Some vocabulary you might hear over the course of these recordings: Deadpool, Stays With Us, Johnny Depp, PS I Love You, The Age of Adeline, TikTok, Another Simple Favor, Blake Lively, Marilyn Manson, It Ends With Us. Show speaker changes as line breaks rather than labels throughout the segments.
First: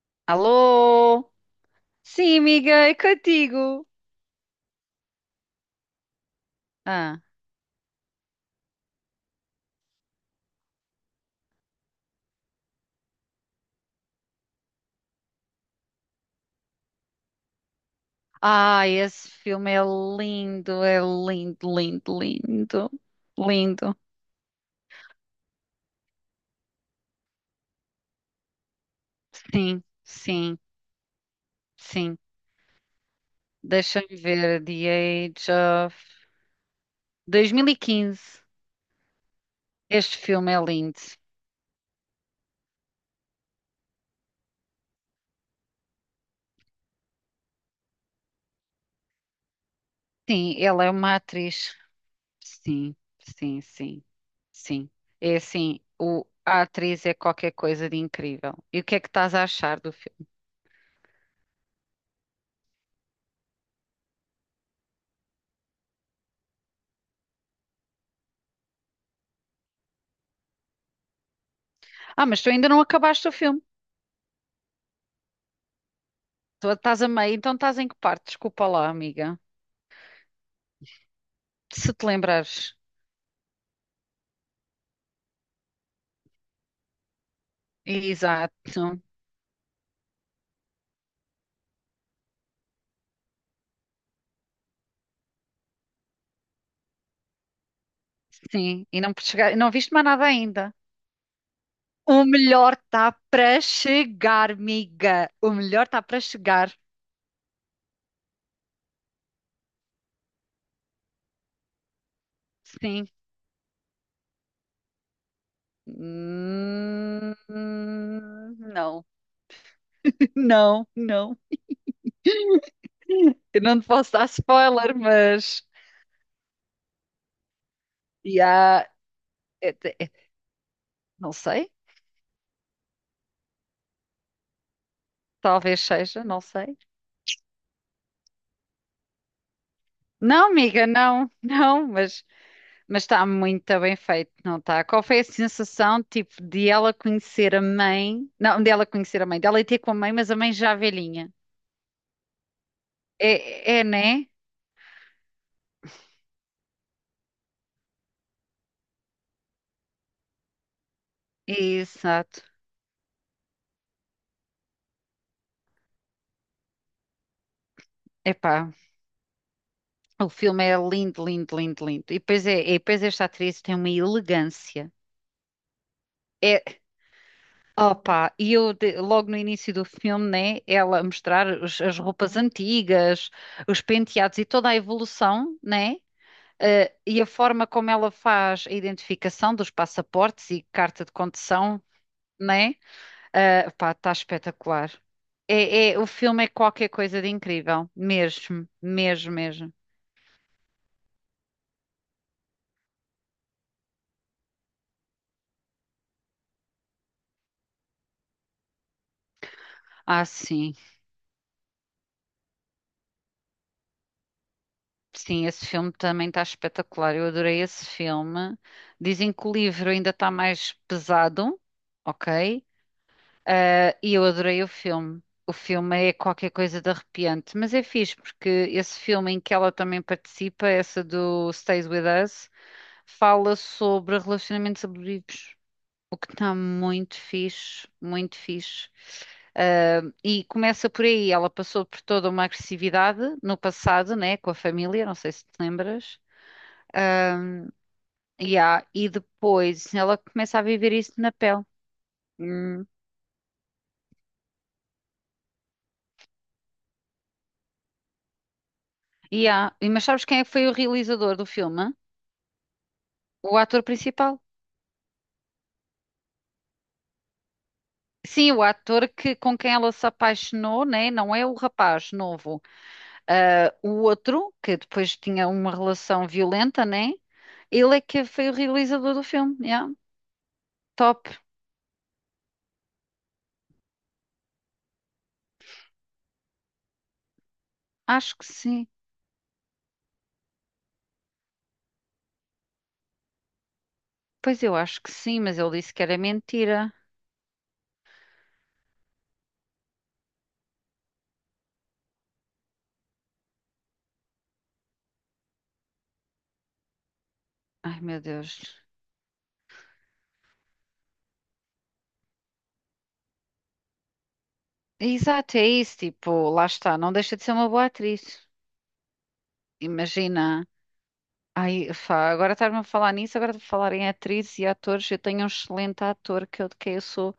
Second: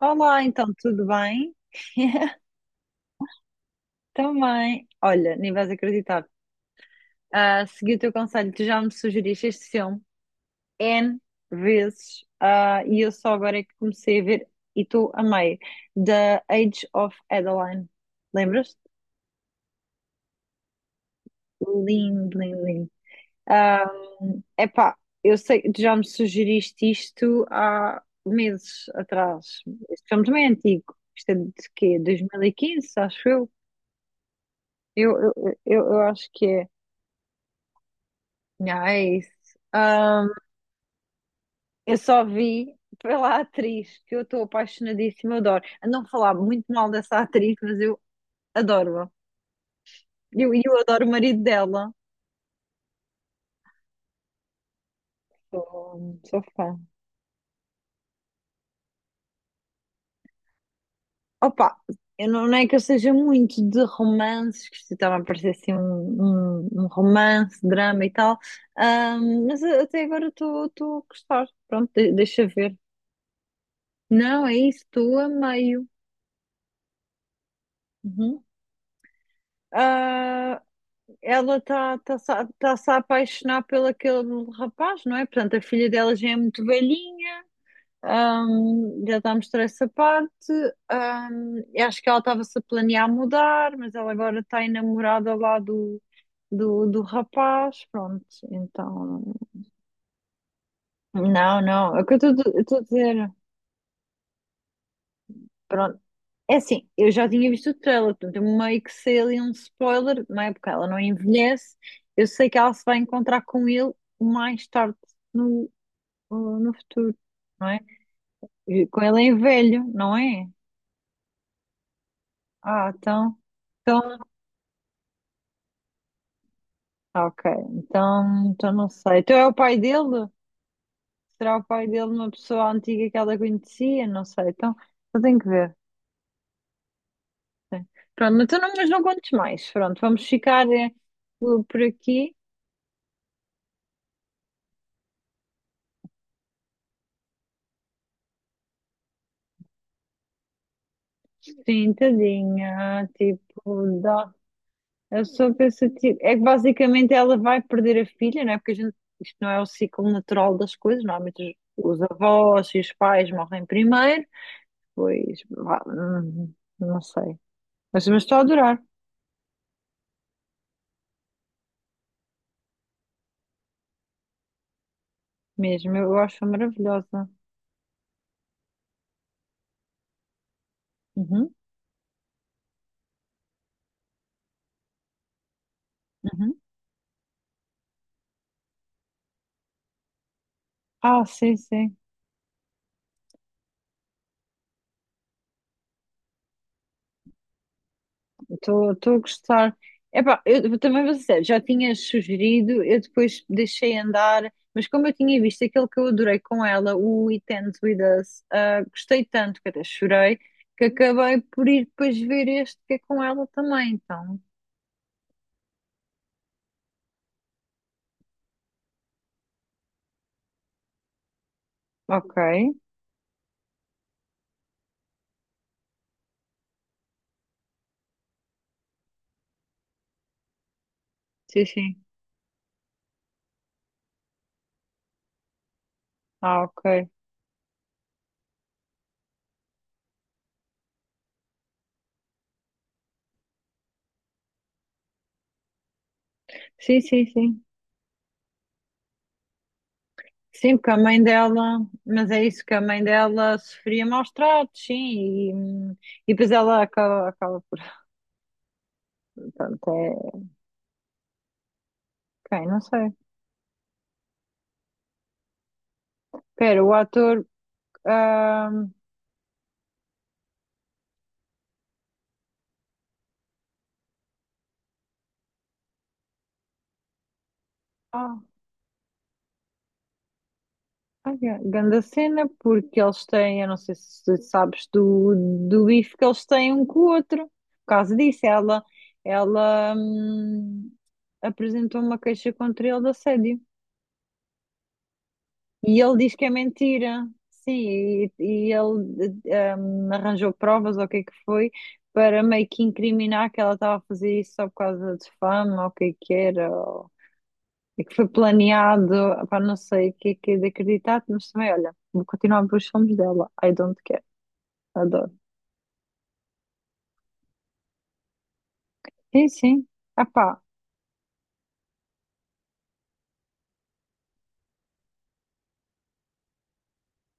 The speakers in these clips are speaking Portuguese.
Olá, então, tudo
Alô?
bem?
Sim, amiga, é contigo.
Também. Olha, nem vais acreditar.
Ah.
Segui o teu conselho, tu já me sugeriste este filme N vezes e eu só agora é que comecei a ver e tu amei. The Age of Adeline. Lembras-te?
Ah, esse filme é lindo, lindo,
Lindo, lindo, lindo.
lindo.
Ah,
Lindo.
epá, eu sei que tu já me sugeriste isto há meses atrás.
Sim,
Este filme também é
sim,
antigo. Isto é de quê?
sim.
2015, acho eu.
Deixa-me ver. The
Eu, eu,
Age
eu,
of
eu acho que é.
2015.
Ah, é isso.
Este
Ahm,
filme é lindo.
eu só vi pela atriz, que eu estou apaixonadíssima, eu adoro. A não falar muito mal dessa atriz, mas eu adoro-a. E eu,
Sim,
eu
ela é
adoro o
uma
marido
atriz.
dela.
Sim, sim, sim, sim. É assim,
Sou, sou
a
fã.
atriz é qualquer coisa de incrível. E o que é que estás a achar do filme?
Opa, eu não é que eu seja muito de romances, que isto estava a parecer assim um romance, drama e tal. Mas até agora estou a gostar. Pronto,
Ah, mas
deixa
tu ainda
ver.
não acabaste o filme.
Não, é isso, estou a meio.
Tu estás a meio, então estás em que parte?
Uhum.
Desculpa lá, amiga.
Ah, ela
Se
está
te lembrares.
tá-se a apaixonar pelo aquele rapaz, não é? Portanto, a filha dela já é muito velhinha,
Exato.
já está a mostrar essa parte. Hum, eu acho que ela estava-se a planear mudar, mas ela agora está enamorada lá do rapaz. Pronto,
Sim, e não
então.
chegar, não viste mais nada ainda.
Não, não, é o que eu
O melhor
estou a
está
dizer.
para chegar, amiga. O melhor
Pronto.
está para
É
chegar.
assim, eu já tinha visto o trailer, portanto, eu meio que sei ali um spoiler, não é? Porque ela não envelhece. Eu sei que ela se vai
Sim.
encontrar com ele mais tarde ou no futuro,
Hum,
não é? E com
não,
ele em velho, não é?
não, não.
Ah, então,
Eu não te posso dar
então,
spoiler, mas.
ok, então
Yeah,
não sei. Então é o
é-
pai
é-
dele?
não
Será o
sei.
pai dele uma pessoa antiga que ela conhecia? Não sei, então eu tenho que ver.
Talvez seja, não sei.
Pronto, então não, mas não contes mais. Pronto, vamos
Não,
ficar
amiga, não,
por
não, mas.
aqui.
Mas está muito bem feito, não está? Qual foi a sensação, tipo, de ela conhecer a mãe? Não, de ela conhecer a mãe, dela ir ter com a mãe, mas a mãe já velhinha.
Sim, tadinha,
É, é, é,
tipo,
né?
dá. Eu sou pensativa. É que basicamente ela vai perder a filha, não é? Porque a gente, isto não é o ciclo natural das coisas, normalmente os
Exato.
avós e os pais morrem primeiro. Pois, vá, não sei. Mas estou a
Epá,
adorar
o filme é lindo, lindo, lindo, lindo. E depois, é, e depois esta atriz tem uma elegância.
mesmo, eu acho
É,
maravilhosa.
opa, e eu logo no início do filme, né? Ela a mostrar
Uhum,
as roupas antigas, os penteados e toda a evolução, né?
uhum.
E a forma como ela faz a identificação dos passaportes e carta de
Ah, sim,
condução,
sim,
né? Eh, pá, está espetacular. É, o filme é qualquer coisa de incrível, mesmo,
estou a
mesmo, mesmo.
gostar. Epá, eu também vou ser sério, já tinha sugerido, eu depois deixei andar, mas como eu tinha visto aquele que eu adorei com ela, o It Ends With Us, ah, gostei tanto que até
Ah,
chorei,
sim,
que acabei por ir depois ver este que é com ela também, então.
sim, esse filme também está espetacular. Eu adorei esse filme. Dizem que o livro ainda está mais pesado,
Ok,
ok? Ah, e eu adorei o filme. O filme é qualquer coisa de arrepiante, mas é fixe porque esse filme em que ela também participa, essa do
sim,
Stays With
sim.
Us, fala sobre relacionamentos abusivos, o que está
Ah, ok.
muito fixe, muito fixe. Ah, e começa por aí, ela passou por toda uma agressividade no passado, né, com a família, não sei se te lembras.
Sim, sim, sim.
Yeah, e depois ela começa a
Sim, porque
viver
a
isso
mãe
na pele.
dela, mas é isso que a
Hum.
mãe dela sofria maus tratos, sim, e, hum, e depois ela acaba, acaba por.
Yeah. E
Pronto,
mas sabes
é.
quem é que foi o realizador do filme?
Quem? Não sei.
O ator principal.
Espera, o ator.
Sim, o
ah
ator que, com quem ela se apaixonou, né? Não é o rapaz novo. Ah, o outro, que depois tinha uma relação violenta, né? Ele é que
ah,
foi o realizador do filme. Yeah. Top.
Ai, ganda cena, porque eles têm, eu não sei se sabes do, do bife que eles têm um com o outro. Por causa
Acho
disso,
que sim.
ela apresentou uma queixa contra ele de assédio.
Pois eu acho que sim, mas ele disse
E
que
ele
era
diz que é
mentira.
mentira. Sim, e ele arranjou provas, ou o que é que foi, para meio que incriminar que ela estava a fazer isso só por causa de fama, ou o que é que era, ou...
Ai,
e que
meu
foi
Deus.
planeado, para não sei o que é de acreditar, mas também, olha, vou continuar a ver os filmes dela. I don't care, adoro.
Exato, é isso. Tipo, lá está. Não deixa de ser uma boa atriz.
Sim, sim. Ah pá,
Imagina. Ai, fá, agora estás-me a falar nisso, agora de falar em atrizes e atores, eu tenho um excelente ator que eu, de quem eu sou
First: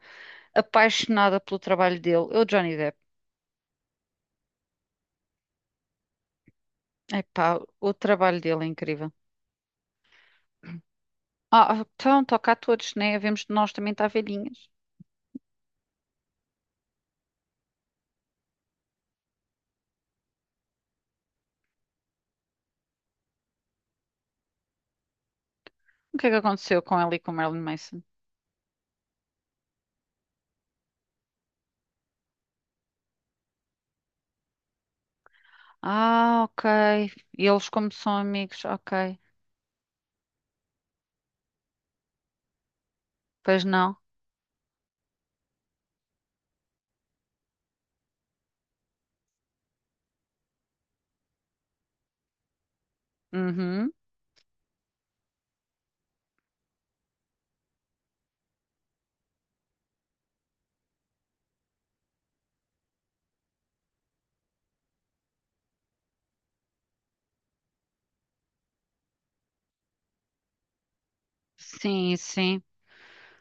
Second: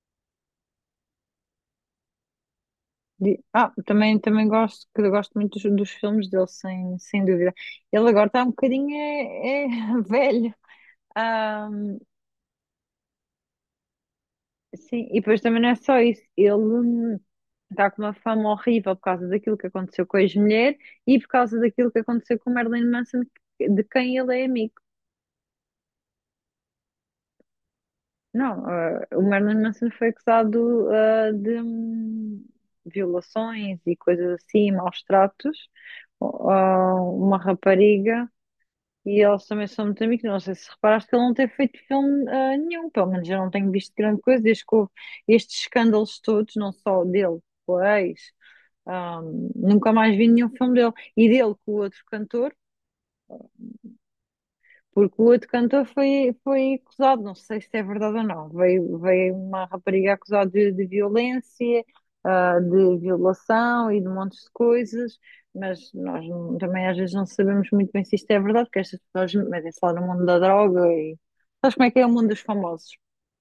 apaixonada pelo trabalho dele. Eu, Johnny Depp.
Também, também gosto, que eu gosto muito dos filmes dele, sem
Epá,
dúvida.
o
Ele agora
trabalho
está um
dele é
bocadinho
incrível.
é velho.
Ah, então, toca a todos, né? Vemos de nós também estar velhinhas.
Sim, e depois também não é só isso. Ele está com uma fama horrível por causa daquilo que aconteceu com a ex-mulher e por causa daquilo que aconteceu com o Marilyn Manson, de quem ele é amigo.
O que é que aconteceu com ela e com Marilyn Manson?
Não, ah, O Marilyn Manson foi acusado, de violações e coisas assim, maus tratos,
Ah, ok.
a uma
E eles como são
rapariga.
amigos, ok.
E eles também são muito amigos. Não sei se reparaste que ele não tem feito filme nenhum, pelo menos eu não
Pois
tenho
não?
visto grande coisa desde que houve estes escândalos todos, não só dele, com a ex. Nunca mais vi nenhum filme dele. E dele com o outro cantor,
Uhum.
porque o outro cantor foi acusado, não sei se é verdade ou não. Veio uma rapariga acusada de violência, de violação e de montes de coisas, mas nós não- também às vezes não sabemos muito bem se isto é verdade, porque estas pessoas metem-se lá no mundo da droga e. Sabes como é que é o
Sim,
mundo dos
sim.
famosos?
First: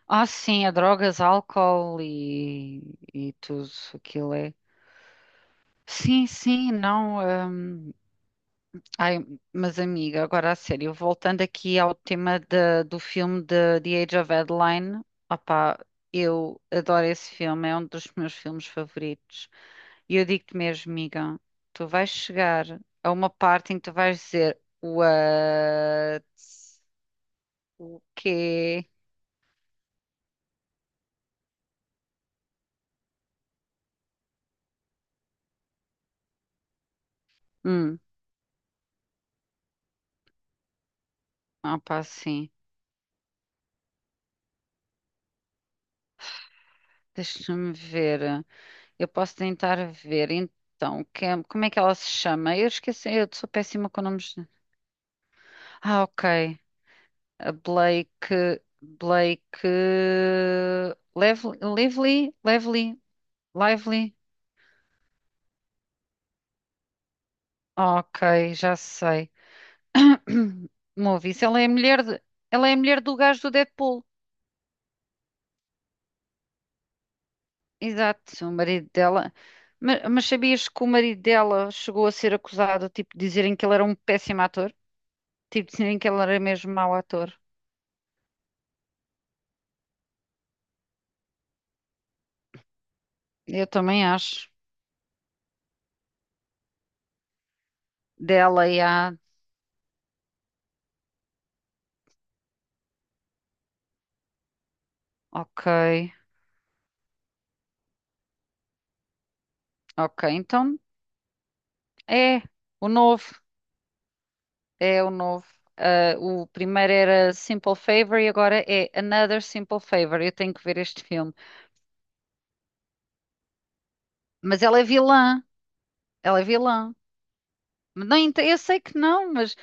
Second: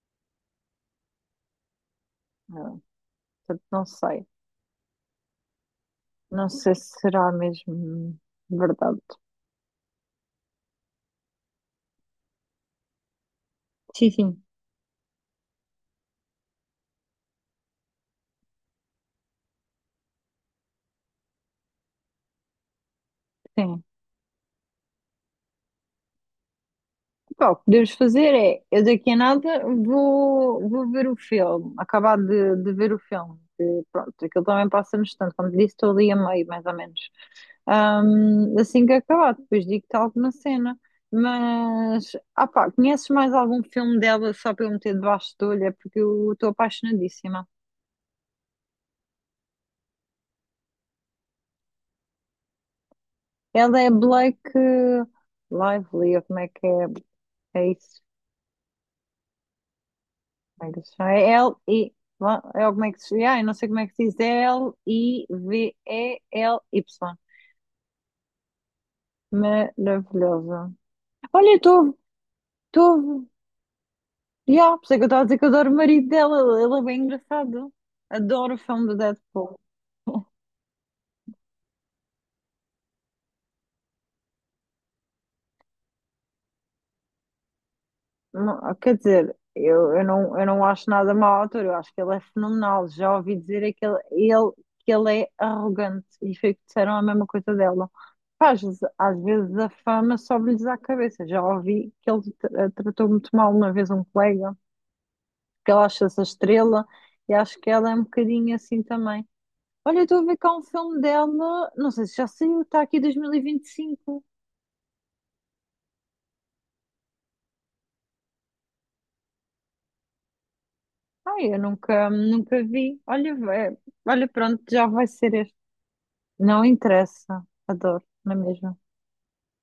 Ah, sim, é drogas, álcool
Ah,
e
portanto,
tudo
não sei.
aquilo é. Sim,
Não
sim,
sei se
não.
será
Hum,
mesmo verdade.
ai, mas amiga, agora a sério, voltando aqui ao tema do filme de The
Sim,
Age of
sim,
Adeline, opá, eu adoro esse filme, é um dos meus filmes favoritos. E eu digo-te mesmo, amiga, tu vais chegar a uma parte em
sim.
que tu vais dizer What?
Pá, o que podemos
O
fazer é, eu
quê?
daqui a nada vou ver o filme, acabar de ver o filme. Que, pronto, aquilo também passa no instante, como te disse, estou ali a meio, mais ou menos.
Hum,
Assim que acabar, depois digo-te alguma cena.
opá,
Mas, ah
sim.
pá, conheces mais algum filme dela só para eu meter debaixo da olho? É porque eu estou apaixonadíssima.
Deixa-me ver. Eu posso tentar ver. Então, é, como é que ela se chama? Eu esqueci, eu sou
Ela
péssima
é
com nomes.
Blake
Ah,
Lively, ou
ok.
como é que é?
A
É isso.
Blake,
Deixa L-I.
Lively,
Lá, é como é que se. Ah, eu não sei como é que se
Lively.
diz. É L-I-V-E-L-Y.
Ok, já sei.
Maravilhosa.
Movies,
Olha, estou.
ela é a mulher do
Estou.
gajo do Deadpool.
Já, por isso é que eu estava a dizer que eu adoro o marido dela. Ele é bem engraçado.
Exato, o
Adoro o filme
marido
do
dela.
Deadpool.
Mas sabias que o marido dela chegou a ser acusado, tipo, de dizerem que ele era um péssimo ator? Tipo, dizerem que ele era mesmo mau ator.
Não, quer dizer, não, eu não acho nada mau ao ator, eu acho que ele é fenomenal. Já ouvi dizer
Eu
é que
também acho.
que ele é arrogante e foi o que disseram a mesma coisa dela. Pá,
Dela e a.
às vezes a fama sobe-lhes à cabeça. Já ouvi que ele tratou muito mal uma vez um colega,
Ok,
que ela acha-se a estrela e acho que ela é um bocadinho assim também. Olha, eu estou a
ok,
ver cá um
então
filme dela, não sei se já
é
saiu, está
o
aqui
novo.
2025.
É o novo. Ah, o primeiro era Simple Favor e agora é Another Simple Favor. Eu tenho que ver este filme.
Ai, eu nunca vi. Olha, é, olha,
Mas
pronto,
ela é
já vai ser
vilã.
este.
Ela é
Não
vilã.
interessa. Adoro,
Não,
não é
eu
mesmo?
sei que não, mas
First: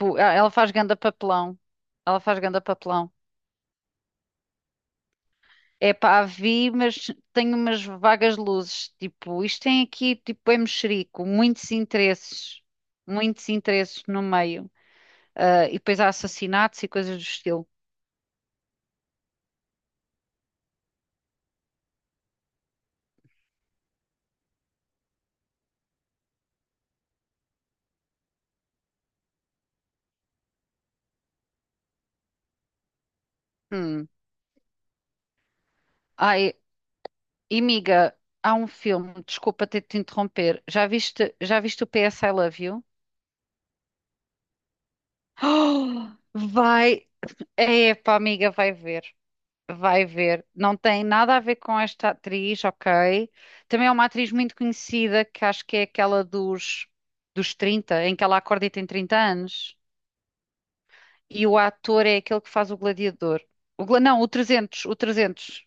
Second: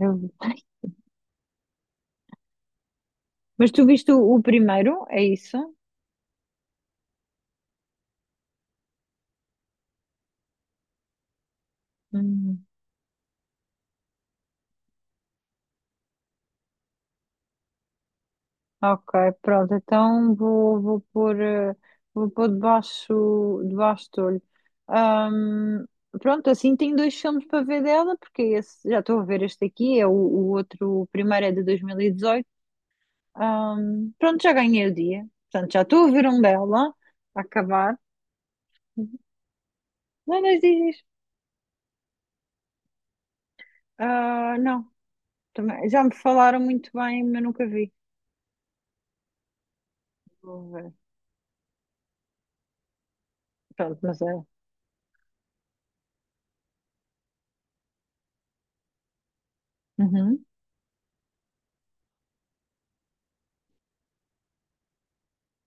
Eu vi.
ah, ela faz ganda papelão. Ela faz ganda papelão.
Mas tu viste o primeiro? É isso?
É pá, a vi, mas tenho umas vagas luzes. Tipo, isto tem aqui, tipo, é mexerico. Muitos interesses.
Hum,
Muitos interesses no meio. Ah, e depois há assassinatos e coisas do estilo.
ok, pronto. Então vou pôr, vou pôr debaixo do olho. Ahm, pronto, assim tenho dois filmes para ver dela, porque esse, já estou a ver este aqui, é o outro, o primeiro é de 2018.
Hum.
Pronto, já ganhei o dia. Portanto, já estou a ver um
Ai,
dela, a
e,
acabar.
miga, há um filme, desculpa ter de te
Não, não
interromper.
diz.
Já viste o PS I Love You?
Ah, não. Também- já
Oh,
me falaram muito
vai,
bem, mas nunca vi.
epá, amiga, vai ver. Vai ver.
Vou
Não
ver.
tem nada a ver com esta atriz, ok? Também é
Pronto,
uma
mas
atriz
é.
muito conhecida, que acho que é aquela dos, dos 30, em que ela acorda e tem 30 anos.
Uhum,
E o ator é aquele que faz o Gladiador. O, não, o 300, o 300.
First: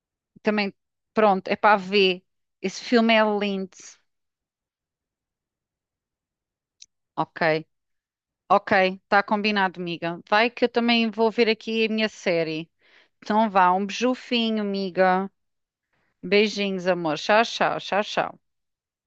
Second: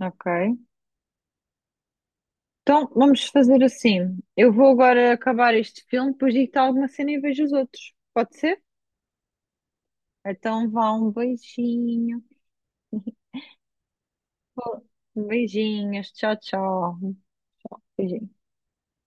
ok.
Também, pronto, é para ver. Esse
Então
filme é
vamos fazer
lindo,
assim. Eu vou agora acabar este filme, depois digo-te alguma cena e vejo os
ok?
outros. Pode ser?
Ok, está combinado, amiga. Vai que eu
Então vá, um
também vou ver aqui a minha
beijinho.
série. Então vá, um beijufinho, amiga.
Beijinhos, tchau,
Beijinhos,
tchau.
amor. Tchau, tchau, tchau,
Beijinho.
tchau.